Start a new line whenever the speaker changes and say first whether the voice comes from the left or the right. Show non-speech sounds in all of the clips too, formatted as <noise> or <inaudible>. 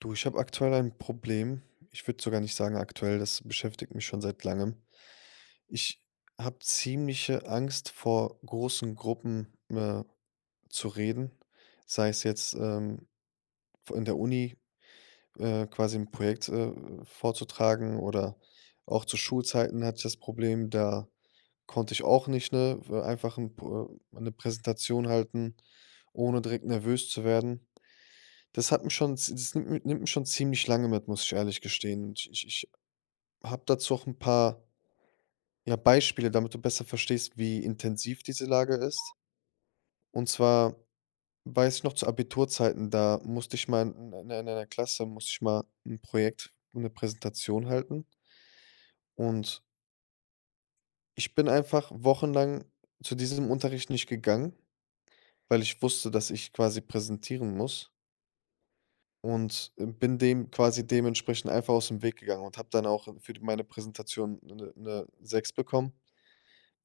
left: Du, ich habe aktuell ein Problem. Ich würde sogar nicht sagen aktuell, das beschäftigt mich schon seit langem. Ich habe ziemliche Angst, vor großen Gruppen zu reden, sei es jetzt in der Uni quasi ein Projekt vorzutragen, oder auch zu Schulzeiten hatte ich das Problem. Da konnte ich auch nicht, ne, einfach eine Präsentation halten, ohne direkt nervös zu werden. Das hat mich schon z das nimmt mi nimmt mich schon ziemlich lange mit, muss ich ehrlich gestehen. Und ich habe dazu auch ein paar, ja, Beispiele, damit du besser verstehst, wie intensiv diese Lage ist. Und zwar weiß ich noch zu Abiturzeiten, da musste ich mal, in einer Klasse musste ich mal ein Projekt, eine Präsentation halten. Und ich bin einfach wochenlang zu diesem Unterricht nicht gegangen, weil ich wusste, dass ich quasi präsentieren muss. Und bin dem quasi dementsprechend einfach aus dem Weg gegangen und habe dann auch für d meine Präsentation eine sechs bekommen,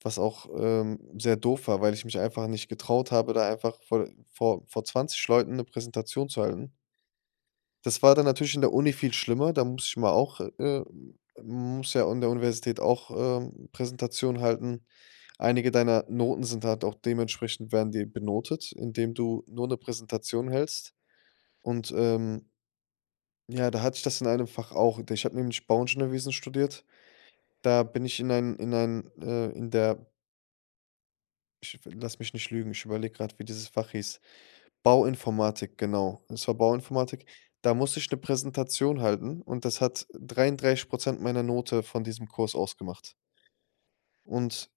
left: was auch, sehr doof war, weil ich mich einfach nicht getraut habe, da einfach vor 20 Leuten eine Präsentation zu halten. Das war dann natürlich in der Uni viel schlimmer. Da muss ich mal auch, Muss ja an der Universität auch, Präsentationen halten. Einige deiner Noten sind halt auch dementsprechend, werden die benotet, indem du nur eine Präsentation hältst, und ja, da hatte ich das in einem Fach auch. Ich habe nämlich Bauingenieurwesen studiert. Da bin ich in ein in ein, in der Ich lass mich nicht lügen, ich überlege gerade, wie dieses Fach hieß. Bauinformatik, genau. Es war Bauinformatik. Da musste ich eine Präsentation halten, und das hat 33 meiner Note von diesem Kurs ausgemacht. Und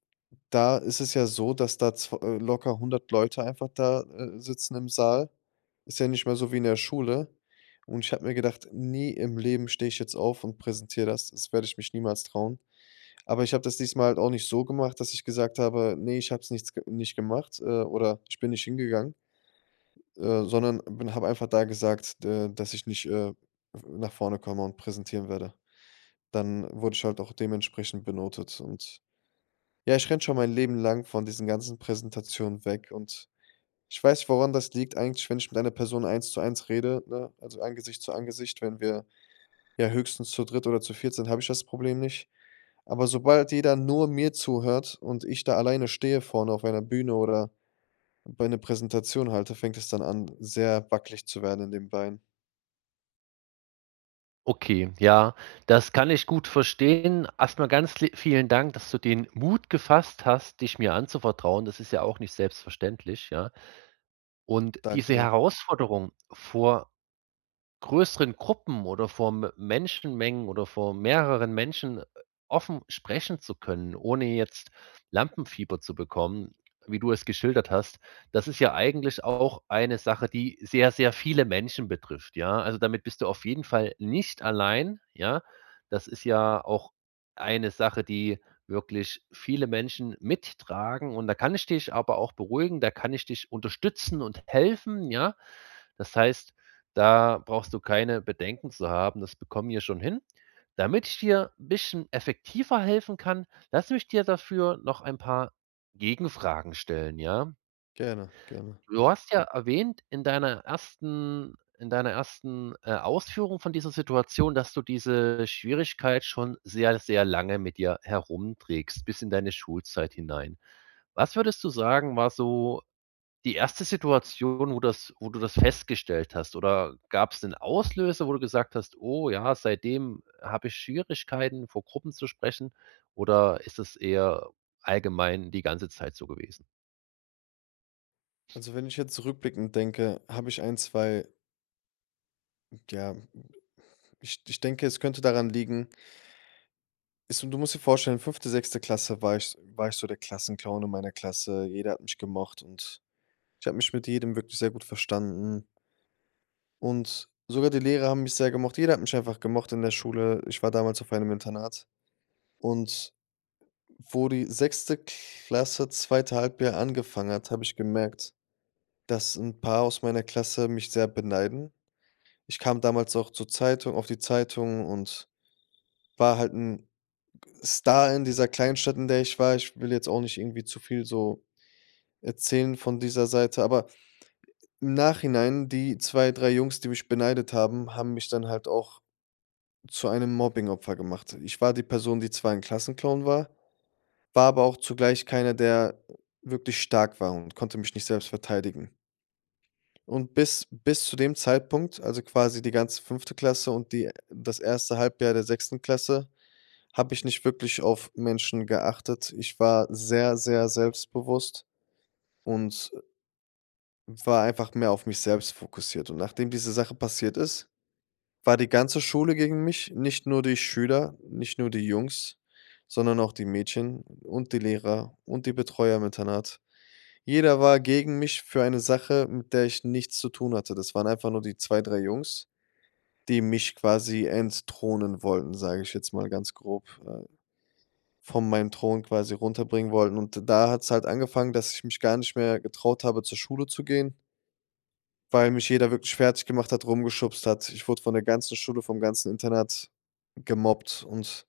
left: da ist es ja so, dass da zw locker 100 Leute einfach da, sitzen im Saal. Ist ja nicht mehr so wie in der Schule. Und ich habe mir gedacht: „Nie im Leben stehe ich jetzt auf und präsentiere das. Das werde ich mich niemals trauen." Aber ich habe das diesmal halt auch nicht so gemacht, dass ich gesagt habe: „Nee, ich habe es nicht gemacht, oder ich bin nicht hingegangen", sondern habe einfach da gesagt, d dass ich nicht, nach vorne komme und präsentieren werde. Dann wurde ich halt auch dementsprechend benotet, und ja, ich renne schon mein Leben lang von diesen ganzen Präsentationen weg. Und ich weiß, woran das liegt, eigentlich: wenn ich mit einer Person eins zu eins rede, ne, also Angesicht zu Angesicht, wenn wir ja höchstens zu dritt oder zu viert sind, habe ich das Problem nicht. Aber sobald jeder nur mir zuhört und ich da alleine stehe vorne auf einer Bühne oder bei einer Präsentation halte, fängt es dann an, sehr wackelig zu werden in den Beinen.
right: Okay, ja, das kann ich gut verstehen. Erstmal ganz li vielen Dank, dass du den Mut gefasst hast, dich mir anzuvertrauen. Das ist ja auch nicht selbstverständlich, ja? Und
left: Danke
right: diese
left: dir.
right: Herausforderung, vor größeren Gruppen oder vor M Menschenmengen oder vor mehreren Menschen, offen sprechen zu können, ohne jetzt Lampenfieber zu bekommen, wie du es geschildert hast. Das ist ja eigentlich auch eine Sache, die sehr, sehr viele Menschen betrifft, ja? Also, damit bist du auf jeden Fall nicht allein, ja? Das ist ja auch eine Sache, die wirklich viele Menschen mittragen, und da kann ich dich aber auch beruhigen, da kann ich dich unterstützen und helfen, ja? Das heißt, da brauchst du keine Bedenken zu haben, das bekommen wir schon hin. Damit ich dir 'n bisschen effektiver helfen kann, lass mich dir dafür noch ein paar Gegenfragen stellen, ja?
left: Gerne, gerne.
right: Du hast ja, Mhm, erwähnt in deiner ersten in deiner ersten Ausführung von dieser Situation, dass du diese Schwierigkeit schon sehr, sehr lange mit dir herumträgst, bis in deine Schulzeit hinein. Was würdest du sagen, war so die erste Situation, wo das wo du das festgestellt hast, oder gab es einen Auslöser, wo du gesagt hast: „Oh ja, seitdem habe ich Schwierigkeiten, vor Gruppen zu sprechen“, oder ist es eher allgemein die ganze Zeit so gewesen?
left: Also, wenn ich jetzt rückblickend denke, habe ich ein, 2, ja, ich denke, es könnte daran liegen. Ist so, du musst dir vorstellen, fünfte, sechste Klasse, war ich so der Klassenclown in meiner Klasse. Jeder hat mich gemocht, und ich habe mich mit jedem wirklich sehr gut verstanden. Und sogar die Lehrer haben mich sehr gemocht. Jeder hat mich einfach gemocht in der Schule. Ich war damals auf einem Internat. Und wo die sechste Klasse zweite Halbjahr angefangen hat, habe ich gemerkt, dass ein paar aus meiner Klasse mich sehr beneiden. Ich kam damals auch zur Zeitung auf die Zeitung und war halt ein Star in dieser Kleinstadt, in der ich war. Ich will jetzt auch nicht irgendwie zu viel so erzählen von dieser Seite, aber im Nachhinein, die 2 3 Jungs, die mich beneidet haben, haben mich dann halt auch zu einem Mobbing-Opfer gemacht. Ich war die Person, die zwar ein Klassenclown war, war aber auch zugleich keiner, der wirklich stark war, und konnte mich nicht selbst verteidigen. Und bis zu dem Zeitpunkt, also quasi die ganze fünfte Klasse und die das erste Halbjahr der sechsten Klasse, habe ich nicht wirklich auf Menschen geachtet. Ich war sehr, sehr selbstbewusst und war einfach mehr auf mich selbst fokussiert, und nachdem diese Sache passiert ist, war die ganze Schule gegen mich, nicht nur die Schüler, nicht nur die Jungs, sondern auch die Mädchen und die Lehrer und die Betreuer im Internat. Jeder war gegen mich für eine Sache, mit der ich nichts zu tun hatte. Das waren einfach nur die 2 3 Jungs, die mich quasi entthronen wollten, sage ich jetzt mal ganz grob, von meinem Thron quasi runterbringen wollten, und da hat es halt angefangen, dass ich mich gar nicht mehr getraut habe, zur Schule zu gehen. Weil mich jeder wirklich fertig gemacht hat, rumgeschubst hat. Ich wurde von der ganzen Schule, vom ganzen Internat gemobbt, und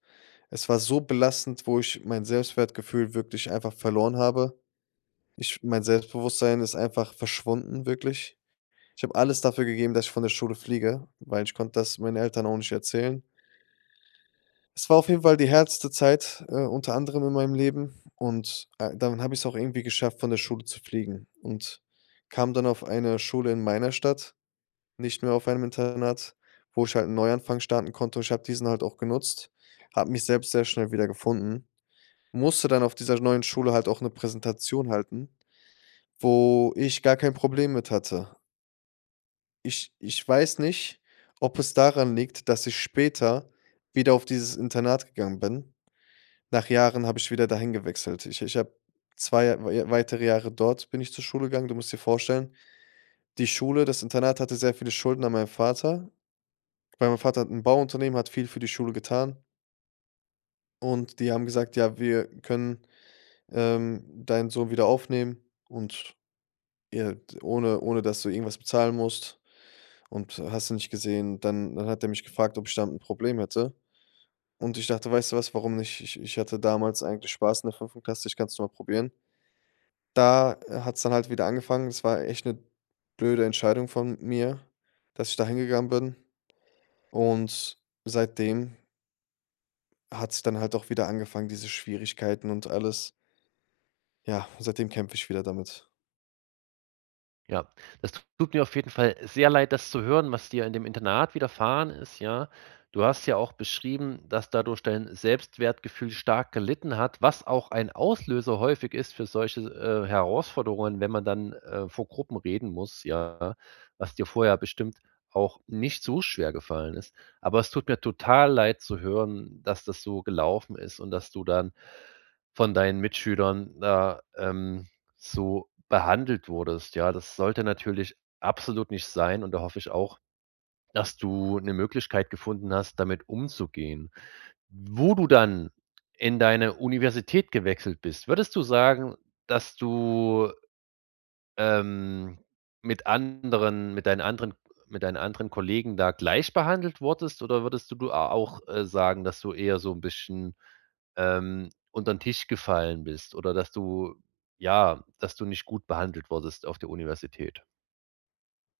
left: es war so belastend, wo ich mein Selbstwertgefühl wirklich einfach verloren habe. Ich mein Selbstbewusstsein ist einfach verschwunden, wirklich. Ich habe alles dafür gegeben, dass ich von der Schule fliege, weil ich konnte das meinen Eltern auch nicht erzählen. Es war auf jeden Fall die härteste Zeit, unter anderem in meinem Leben, und dann habe ich es auch irgendwie geschafft, von der Schule zu fliegen, und kam dann auf eine Schule in meiner Stadt, nicht mehr auf einem Internat, wo ich halt einen Neuanfang starten konnte. Ich habe diesen halt auch genutzt, habe mich selbst sehr schnell wieder gefunden. Musste dann auf dieser neuen Schule halt auch eine Präsentation halten, wo ich gar kein Problem mit hatte. Ich weiß nicht, ob es daran liegt, dass ich später wieder auf dieses Internat gegangen bin. Nach Jahren habe ich wieder dahin gewechselt. Ich habe 2 weitere Jahre dort, bin ich zur Schule gegangen. Du musst dir vorstellen, die Schule das Internat hatte sehr viele Schulden an meinem Vater, weil mein Vater hat 'n Bauunternehmen, hat viel für die Schule getan, und die haben gesagt: „Ja, wir können, deinen Sohn wieder aufnehmen und ja, ohne dass du irgendwas bezahlen musst, und hast du nicht gesehen." Dann hat er mich gefragt, ob ich damit ein Problem hätte, und ich dachte: „Weißt du was, warum nicht? Ich hatte damals eigentlich Spaß in der fünften Klasse, ich kann's noch mal probieren." Da hat's dann halt wieder angefangen. Es war echt eine blöde Entscheidung von mir, dass ich da hingegangen bin, und seitdem hat's dann halt auch wieder angefangen, diese Schwierigkeiten und alles. Ja, seitdem kämpfe ich wieder damit.
right: Ja, das tut mir auf jeden Fall sehr leid, das zu hören, was dir in dem Internat widerfahren ist, ja. Du hast ja auch beschrieben, dass dadurch dein Selbstwertgefühl stark gelitten hat, was auch ein Auslöser häufig ist für solche, Herausforderungen, wenn man dann, vor Gruppen reden muss, ja, was dir vorher bestimmt auch nicht so schwer gefallen ist. Aber es tut mir total leid zu hören, dass das so gelaufen ist und dass du dann von deinen Mitschülern da, so behandelt wurdest, ja. Das sollte natürlich absolut nicht sein und da hoffe ich auch, dass du eine Möglichkeit gefunden hast, damit umzugehen. Wo du dann in deine Universität gewechselt bist, würdest du sagen, dass du, ähm, mit anderen mit deinen anderen Kollegen da gleich behandelt wurdest, oder würdest du a auch, sagen, dass du eher so ein bisschen untern Tisch gefallen bist oder dass du ja, dass du nicht gut behandelt wurdest auf der Universität.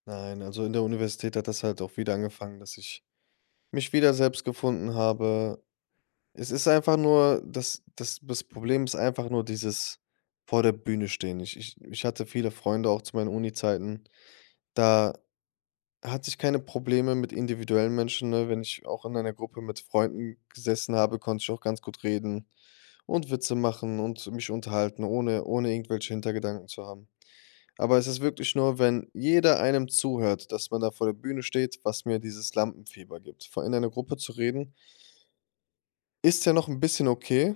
left: Nein, also in der Universität hat das halt auch wieder angefangen, dass ich mich wieder selbst gefunden habe. Es ist einfach nur, das Problem ist einfach nur dieses vor der Bühne stehen. Ich hatte viele Freunde auch zu meinen Uni Zeiten Da hatte ich keine Probleme mit individuellen Menschen, ne? Wenn ich auch in einer Gruppe mit Freunden gesessen habe, konnte ich auch ganz gut reden und Witze machen und mich unterhalten, ohne irgendwelche Hintergedanken zu haben. Aber es ist wirklich nur, wenn jeder einem zuhört, dass man da vor der Bühne steht, was mir dieses Lampenfieber gibt. Vor In einer Gruppe zu reden, ist ja noch ein bisschen okay.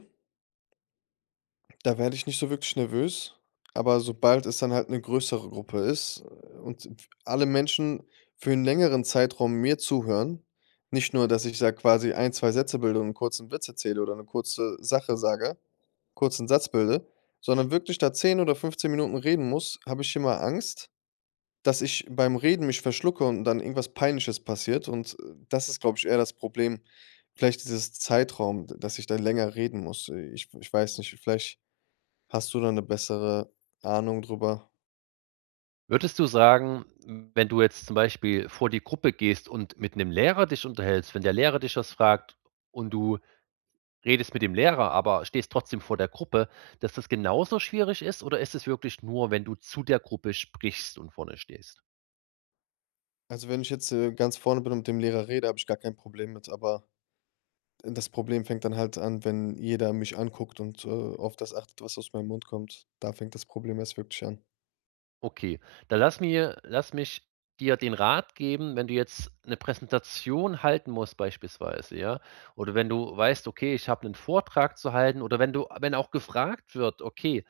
left: Da werde ich nicht so wirklich nervös, aber sobald es dann halt eine größere Gruppe ist, und w alle Menschen für einen längeren Zeitraum mir zuhören, nicht nur, dass ich da quasi ein 2 Sätze bilde und einen kurzen Witz erzähle oder eine kurze Sache sage kurzen Satz bilde, sondern wirklich da 10 oder 15 Minuten reden muss, habe ich immer Angst, dass ich beim Reden mich verschlucke und dann irgendwas Peinliches passiert, und das ist, glaube ich, eher das Problem. Vielleicht dieses Zeitraum, d dass ich da länger reden muss. Ich weiß nicht, vielleicht hast du da eine bessere Ahnung drüber?
right: Würdest du sagen, wenn du jetzt zum Beispiel vor die Gruppe gehst und mit einem Lehrer dich unterhältst, wenn der Lehrer dich was fragt und du redest mit dem Lehrer, aber stehst trotzdem vor der Gruppe, dass das genauso schwierig ist, oder ist es wirklich nur, wenn du zu der Gruppe sprichst und vorne stehst?
left: Also, wenn ich jetzt, ganz vorne bin und mit dem Lehrer rede, habe ich gar kein Problem mit, aber das Problem fängt dann halt an, wenn jeder mich anguckt und, auf das achtet, was aus meinem Mund kommt. Da fängt das Problem erst wirklich an.
right: Okay, dann lass mich dir den Rat geben, wenn du jetzt eine Präsentation halten musst beispielsweise, ja, oder wenn du weißt: „Okay, ich habe einen Vortrag zu halten“, oder wenn du wenn auch gefragt wird: „Okay,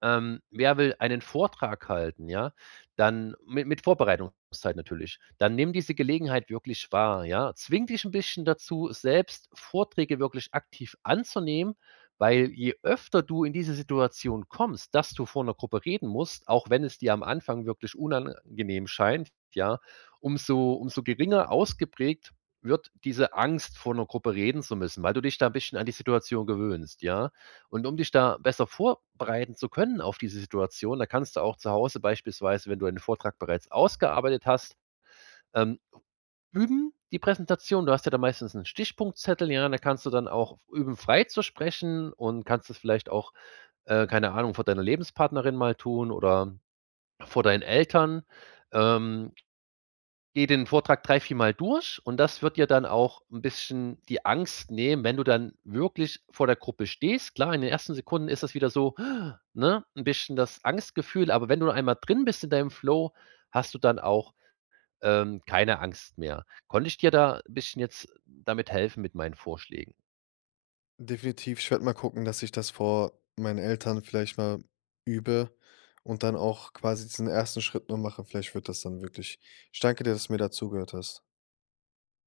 right: wer will einen Vortrag halten“, ja? Dann mit Vorbereitungszeit natürlich. Dann nimm diese Gelegenheit wirklich wahr, ja? Zwing dich ein bisschen dazu, selbst Vorträge wirklich aktiv anzunehmen, weil je öfter du in diese Situation kommst, dass du vor einer Gruppe reden musst, auch wenn es dir am Anfang wirklich unangenehm scheint, ja, umso geringer ausgeprägt wird diese Angst, vor einer Gruppe reden zu müssen, weil du dich da 'n bisschen an die Situation gewöhnst, ja? Und um dich da besser vorbereiten zu können auf diese Situation, da kannst du auch zu Hause beispielsweise, wenn du einen Vortrag bereits ausgearbeitet hast, ähm, üben die Präsentation. Du hast ja da meistens einen Stichpunktzettel, ja, da kannst du dann auch üben, frei zu sprechen, und kannst es vielleicht auch, keine Ahnung, vor deiner Lebenspartnerin mal tun oder vor deinen Eltern. Ähm, Geh den Vortrag drei, viermal durch und das wird dir dann auch ein bisschen die Angst nehmen, wenn du dann wirklich vor der Gruppe stehst. Klar, in den ersten Sekunden ist das wieder so, <gasps> ne, ein bisschen das Angstgefühl, aber wenn du einmal drin bist in deinem Flow, hast du dann auch, keine Angst mehr. Konnte ich dir da ein bisschen jetzt damit helfen mit meinen Vorschlägen?
left: Definitiv, ich werde mal gucken, dass ich das vor meinen Eltern vielleicht mal übe, und dann auch quasi diesen ersten Schritt nur mache. Vielleicht wird das dann wirklich. Ich danke dir, dass du mir dazugehört hast.